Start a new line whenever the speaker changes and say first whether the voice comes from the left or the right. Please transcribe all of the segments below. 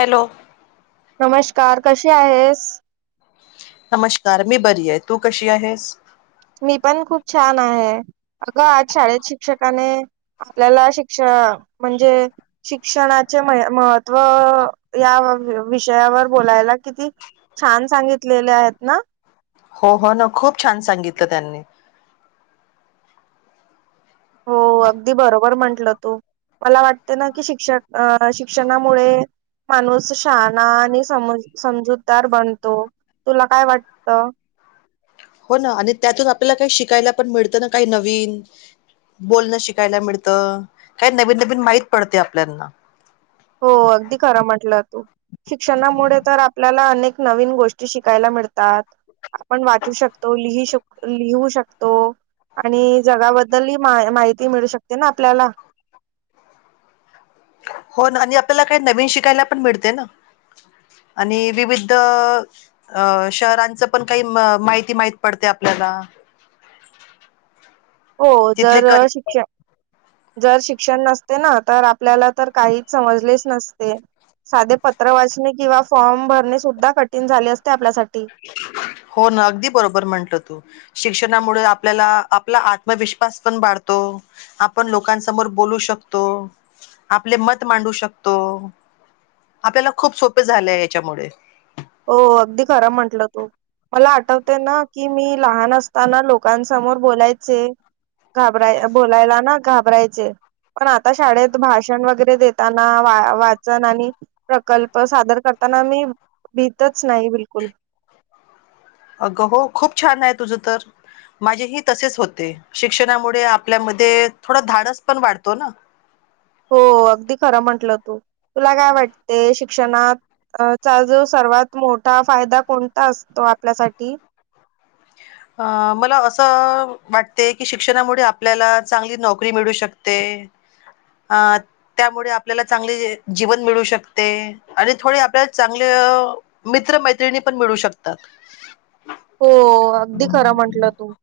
left: Hello
right: नमस्कार कशी आहेस.
left: नमस्कार मी बरी आहे तू कशी आहेस.
right: मी पण खूप छान आहे अगं आज शाळेत शिक्षकाने आपल्याला शिक्षण म्हणजे शिक्षणाचे महत्व या विषयावर - - बोलायला किती छान सांगितलेले आहेत ना?
left: हो, हो न खूप छान सांगितलं त्यांनी.
right: हो अगदी बरोबर म्हंटलं तू. मला वाटते ना की शिक्षक अ शिक्षणामुळे माणूस शहाना आणि सम समजूतदार बनतो. तुला काय वाटत?
left: हो ना आणि त्यातून आपल्याला काही शिकायला पण मिळतं ना काही नवीन. बोलणं शिकायला मिडतं. काय नवीन नवीन माहित पडते आपल्याना.
right: हो. अगदी खरां म्हटलं तू. शिक्षणामुडे तर आपल्याला अनेक नवीन गोष्टी शिकायला मिडतात. आपण वाचू शकतो. लिही शको लिहू शकतो. आणि जगाबद्दल ह मा माहिती मिळू शकते ना आपल्याला.
left: हो ना आणि आपल्याला काही नवीन शिकायला पण मिडते ना. आणि विविध शहरांच पण काही माहिती माहीत पडते आपल्या- - ला.
right: [inaudible] हो
left: तिथले
right: जर
left: क-
right: शिक्षण, जर शिक्षण नसते ना तर आपल्याला तर काहीच समजलेच नसते. साधे पत्र वाचणे किंवा फॉर्म भरणे सुद्धा कठीण झाले असते आपल्यासाठी.
left: हो ना. अगदी बरोबर म्हटलं तू. शिक्षणामुळे आपल्याला आपला आत्मविश्वास पण वाढतो. आपण लोकांसमोर बोलू शक तो. आपले मत मांडू शकतो. आपल्याला खूप सोपे झालेय याच्यामुळे.
right: हो. अगदी खरा म्हटलं तू. मला आठवते ना की मी लहान असताना लोकांसमोर बोलायचे. घाबराय बोलायला ना घाबरायचे. पण आता शाळेत भाषण वगैरे देताना. वा वाचन आणि प्रकल्प सादर कर - - ताना मी भितच नाही बिलकुल.
left: अगं हो खूप छान आहे तुझ तर माझेही तसेच होते. शिक्षणामुडेआपल्या- - मध्ये थोडा धाडस पण वाढतो ना?
right: [inaudible] हो अगदी खरं म्हंटलं तू तुला काय वाटतेयं शिक्षणात चा जो सर्वात मोठा फायदा कोणता असतो आपल्यासाठी?
left: अ मला असं वाटते की शिक्षणामुळे आपल्याला चांगली नोकरी मिळू शकते. [inaudible] अ त्यामुळे आपल्याला चांगले जीवन मिळू शकते आणि थोडी आपल्याला चांगले हो. मित्र मैत्रिणी पण मिळू शकतात.
right: हो अगदी खरं म्हंटलं तू.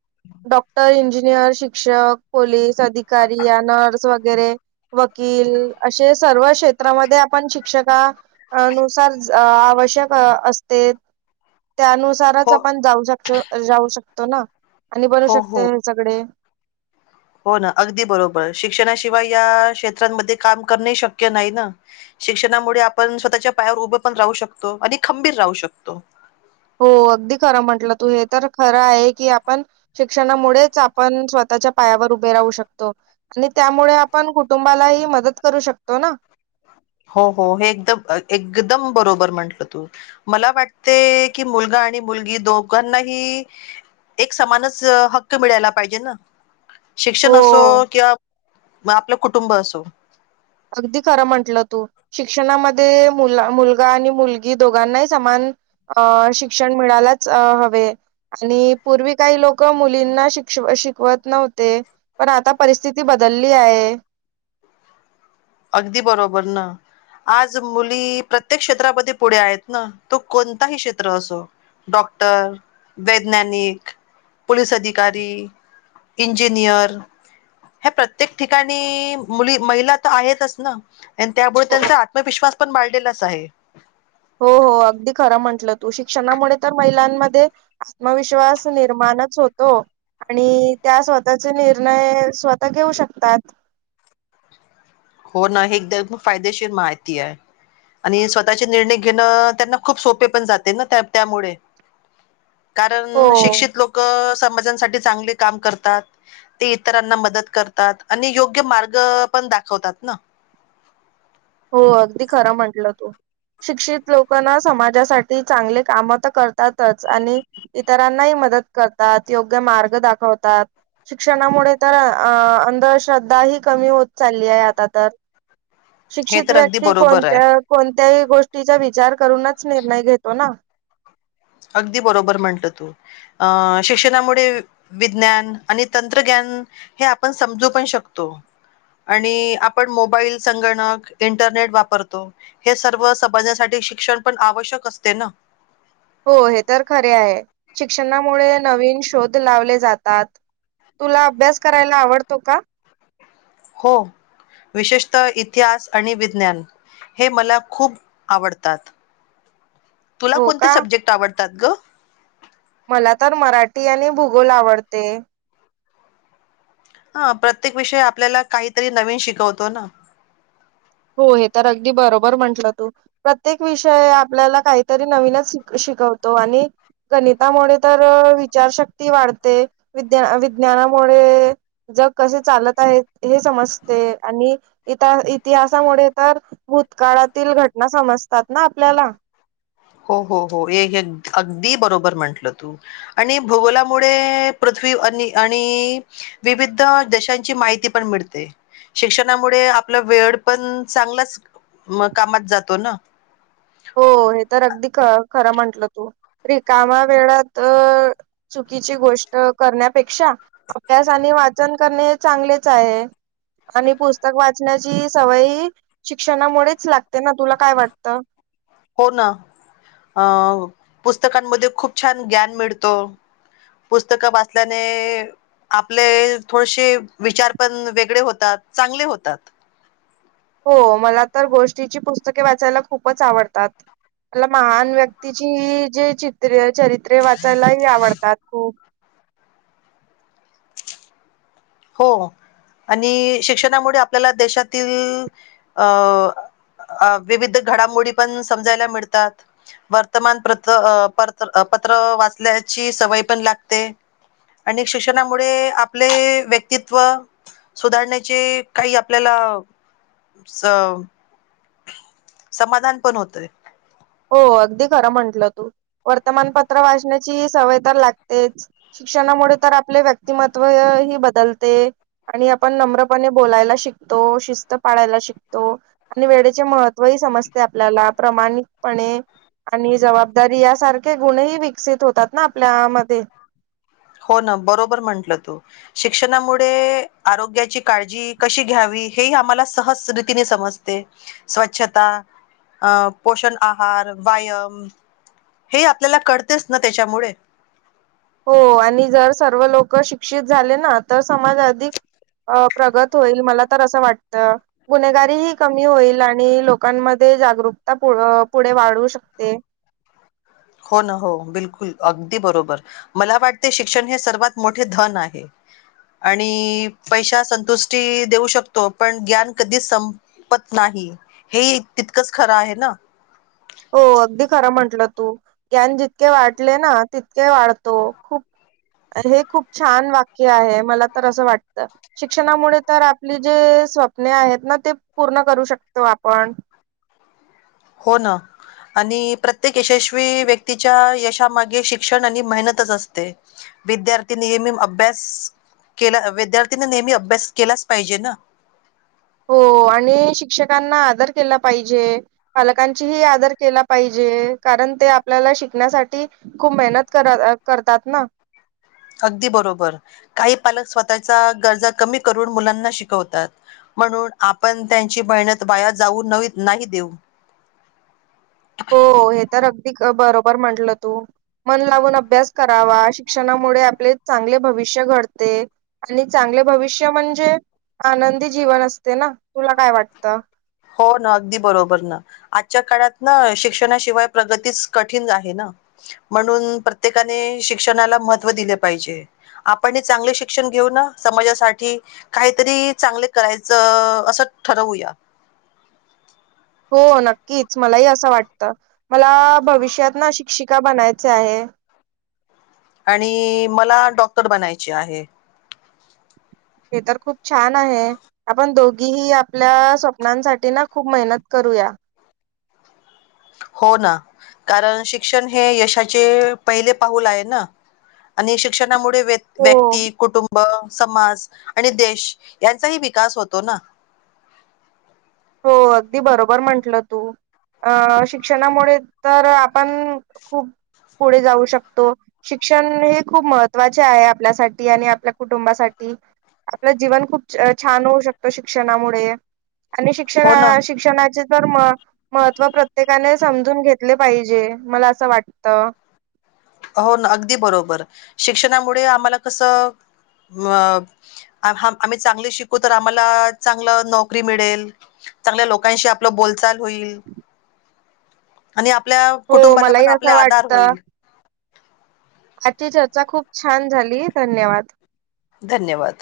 right: डॉक्टर, इंजिनियर, शिक्षक, पोलीस, अधिकारी या नर्स वगैरे वकील - - असे सर्व क्षेत्रामध्ये आपण शिक्षका - - नुसार आवश्यक असते. त्यानुसारच
left: हो
right: आपण जाऊ जाऊ शकतो ना? आणि बनू
left: हो
right: शकते
left: हो
right: हेनच्याकडे
left: हो ना. अगदी बरोबर. शिक्षणाशिवाय या क्षेत्रांमध्ये काम करणे शक्य नाही ना. शिक्षणामुळे आपण स्वतःच्या पायावर उभं पण राहू शकतो आणि खंबीर राहू शकतो.
right: हो. अगदी खरं म्हटल तू हे तर खर आहे की आपण शिक्षणा मुळेच आपण स्वतःच्या पायावर उभे राहू शकतो आणि त्यामुळे आपण कुटुंबालाही मदत करू शकतो ना?
left: हो, हो. एकदम एकदम बरोबर म्हंटलं तू मला वाटते की मुलगा - - मुलगी दोघांना ह एक समानच हक्क मिळायला पाहिजे ना? शिक्षण असो
right: हो.
left: किंवा आपलं कुटुंब असो
right: अगदी खर आहे तुमचं कारण शिक्षण म्हणजे मुलगा मुलगी या दोघांना समान शिक्षण यायला पाहिजे आवश्यक ते शिक्षण मिळालाच पाहिजे पूर्वी काही लोकं मुलांना शिकवत नव्हती पण आता तशी परिस्थिती राहिलेली नाही परिस्थितीत बदल झालेला आहे मुली आहेत
left: अगदी बरोबर ना आज मुली कोणत्या क्षेत्रात पुढे आहे तो कोणताही क्षेत्र असो डॉक्टर असो वैज्ञानिक किंवा पोलीस अधिकारी कोणताही शिक्षण असो प्रत्येक ठिकाणी मुलगी यशस्वी होते मुली या शिक्षणात हुशार आहेतच ना त्यामुळे
right: हो
left: त्यांनी आत्मविश्वास हा त्यांच्या अंगी बाळगलेला आहे
right: हो हो शिक्षणाचा हा महिलांमध्ये आत्मविश्वास जास्तच असतो मुली ह्या स्वतःचा निर्णय स्वतःच घेऊ शकता
left: हो ना हे एकदम फायदेशीर माहिती आहे मुलीचे शिक्षण चांगले असल्यामुळे त्यांना निर्णय घेणे खूप सोपे जाते कारण
right: हो
left: शिक्षित लोक समाजांसाठी चांगले काम करतात शिकलेले लोक इतरांना मदत पण करतात आणि मार्ग पण दाखवतात हो ना
right: हो खरं आहे तुझं शिक्षित लोक हे इतरांसाठी चांगले काम पण करतात आणि मार्ग पण चांगला दाखवतात मदत करतात योग्य मार्ग दाखवतात शिक्षणामुळे तर अं अंधश्रद्धा ह कमी होत चालली आहे आता तर
left: हे
right: सुशिक्षित
left: तर अगदी
right: व्यक्ती आपल्या
left: बरोबर
right: घरातील
left: आहे
right: व्यक्ती सुशिक्षित असले पाहिजे याचा विचार करतात पूर्ण विचार करूनच निर्णय घेतात
left: विज्ञान आणि तंत्रज्ञान याच्यामुळे समाज खूप पुढे गेलेला आहे हे आपण समजू पण शकतो आणि आपण मोबाईल संगणक इंटरनेट वापरतो हे सर्व समाजासाठी खूप सोपं झालेला आहे शिक्षण पण आवश्यक असते ना
right: हो हे तर खरे आहे शिक्षणामुळे नवीन शोध लावले जातात तुला अभ्यास करायला आवडतो का हो आवडतो ना
left: विशेष म्हणजे विज्ञान आणि इतिहास जास्त आवडते हे मला खूप आवडतात तुला
right: हो
left: कोणते
right: का?
left: सब्जेक्ट आवडतात ग
right: मला तर मराठी आणि भूगोल आवडते
left: प्रत्येक विषय हा आपल्याला काहीतरी नवीन शिकवतो
right: हो हे तर अगदी बरोबर म्हंटलं तू प्रत्येक विषय आपल्याला काहीतरी नवीनच शिकवतो आणि मी समजून पण घेतो गणितामुळे तर विचारशक्ती वाढते विज्ञ विज्ञानामुळे तर सामान्य ज्ञान मिळते जगात लोक कसे वापरत आहात हे समजते इतिहासामुळे तर भूतकाळातील घटना समजतात ना आपल्याला हो
left: हो हो हो अगदी बरोबर म्हंटलं तू आणि भूगोलामुळे मागचं घडलेली माहित होत आणि विविध देशांची माहिती पण मिळते शिक्षणामुळे आपला वेळ पण चांगलाच कामात जातो ना
right: हो हे तर अगदी ख खरं म्हंटलं तू रिकामा वेळात च सामान्य ज्ञान मिळतं चुकीची गोष्ट करण्यापेक्षा अभ्यास आणि वाचन करणे चांगलेच आहे आणि पुस्तक वाचण्याची सवय ह शिक्षणामुळेच लागते ना तुला काय वाटतं
left: हो ना शिक्षणामुळे खूप छान ज्ञान मिळतो पुस्तकं वाचल्याने आपले थोडेसे विचार पण चांगले होतात
right: हो मला तर गोष्टीची वाचायला खूपच आवडतात मला महान व्यक्तीची जे चित्रे चरित्रे वाचायलाही आवडतात खूप
left: हो आणि शिक्षणामुळे आपल्याला देशातील अ अ विविध घडामोडी पण समजायला मिळतात वर्तमान [inaudible] पत्र वाचल्याची सवय पण लागते आणि शिक्षणामुळे आपले [inaudible] कितव सुधारण्याची काही आपल्याला स समाधान पण होतोय
right: हो अगदी खरं म्हंटलं तू वर्तमानपत्र वाचण्याची सवय तर लागतेच शिक्षणामुळे तर आपले व्यक्तिमत्वय ही बदलते आणि आपण नम्रपणे बोलायला शिकतो शिस्त पाळायला शिकतो आणि वेळेचे महत्त्व समजते आपल्याला प्रमाणीत पणे आणि जबाबदारी यासारखे गुणही विकसित होतात ना आपल्या मध्ये [inaudible]
left: हो ना बरोबर म्हंटल तू शिक्षणामुळे आरोग्याची काळजी कशी घ्यावी हे ही आम्हाला सहज रीतीने समजते स्वछता अ पोषण आहार वायम हे ही आपल्याला कळतेच ना त्याच्यामुळे
right: हो आणि जर सर्व लोक शिक्षित झाले ना तर समज अधिक अ प्रगत होईल मला तर असं वाटत गुन्हेगारीही कमी होईल आणि लोकांन मध्ये जागरूकता पुढ पुढे वाढू शकते
left: हो ना हो बिलकुल अगदी बरोबर मला वाटते शिक्षण हे सर्वात मोठे धन आहे [inaudible] आणि पैश्या संतुष्टी देऊ शकतो पण घ्यान कधीच संपत नाही हे ही तितकंच खरं आहे ना
right: [inaudible] हो अगदी खरं म्हंटलं तू घ्यान जितके वाटले ना तितके वाढतो खूप हे खूप छान वाक्य आहे मला तर असं वाटत शिक्षणामुळे तर आपली जे स्वप्ने आहेत ना ते पूर्ण करू शकतो आपण
left: हो ना आणि प्रत्येक यशस्वी व्यक्तीच्या यशामागे शिक्षण आणि मेहनतच असते विद्यार्थी नियमेम अभ्यास केल अ विद्यार्थीनी नेहमी अभ्यास केलाच पाहिजे ना
right: हो पोरांनी शिक्षकांना आदर केला पाहिजे पालकांची ही आदर केला पाहिजे कारण ते आपल्याला शिकण्यासाठी खूप मेहनत [inaudible] कर करतात ना
left: अगदी बरोबर काही पालक स्वतःच्या गरजा कमी करून मुलांना शिकवतात म्हणून आपण त्यांची मेहनत वाया जाऊ नवी नाही देऊ
right: हो हे तर अगदी बरोबर म्हंटलं तु मन लावून अभ्यास करावा शिक्षणामुळे आपले चांगले भविष्य घडते आणि चांग आपले भविष्य म्हणजे आनंदी जीवन असते ना तुला काय वाटत
left: हो ना अगदी बरोबर ना आजच्या काळात ना शिक्षणाशिवाय प्रगतीच कठीण झाली ना म्हणून प्रत्येकाने शिक्षणाला महत्त्व दिले पाहिजे आपणही चांगले शिक्षण घेऊ ना समाजासाठी काही तरी चांगले करायचं असं ठरवूया
right: हो नक्कीच मला ही असं वाटतं मला भविष्यात ना शिक्षिका बनायचे आहे [inaudible]
left: आणि मला डॉक्टर बनायची आहे
right: हे तर खूप छान आहे आपण दोघी ही आपल्या स्वप्नांसाठी ना खूप मेहनत करू तू या
left: हो ना कारण शिक्षण हे यशाचे पहिले पाऊल आहे ना. आणि शिक्षणामुळे व
right: हो.
left: व्यक्ती कुटुंब.. समाज आणि देश यांचाही विकास होतो ना.
right: हो अगदी बरोबर म्हंटलं तू. अ शिक्षणामुळे तर आपण खूप पुढे जाऊ शकतो शिक्षण हे खूप महत्वाचे आहे आपल्यासाठी आणि आपल्या कुटुंबासाठी. आपलं जीवन खूप छान होऊ शकतो शिक्षणामुळे. आणि शिक्षण
left: हो ना.
right: शिक्षणाचे तर म महत्त्व प्रत्येकाने समजून घेतले पाहिजे मला असं वाटत. रिकामा ऑडिओ
left: हो ना अगदी बरोबर शिक्षणामुळे आम्हाला कसं.. अ आम्ही चांगले शिकू तर आम्हाला चांगलं नोकरी मिळेल. चांगल्या लोकांशी आपलं बोलचाल होईल. आणि आपल्या
right: हो
left: कुटुंबाला
right: मलाही
left: पण आपले
right: असं
left: आधार
right: वाटतं.
left: होईल.
right: ती चर्चा खूप छान झाली धन्यवाद.
left: धन्यवाद.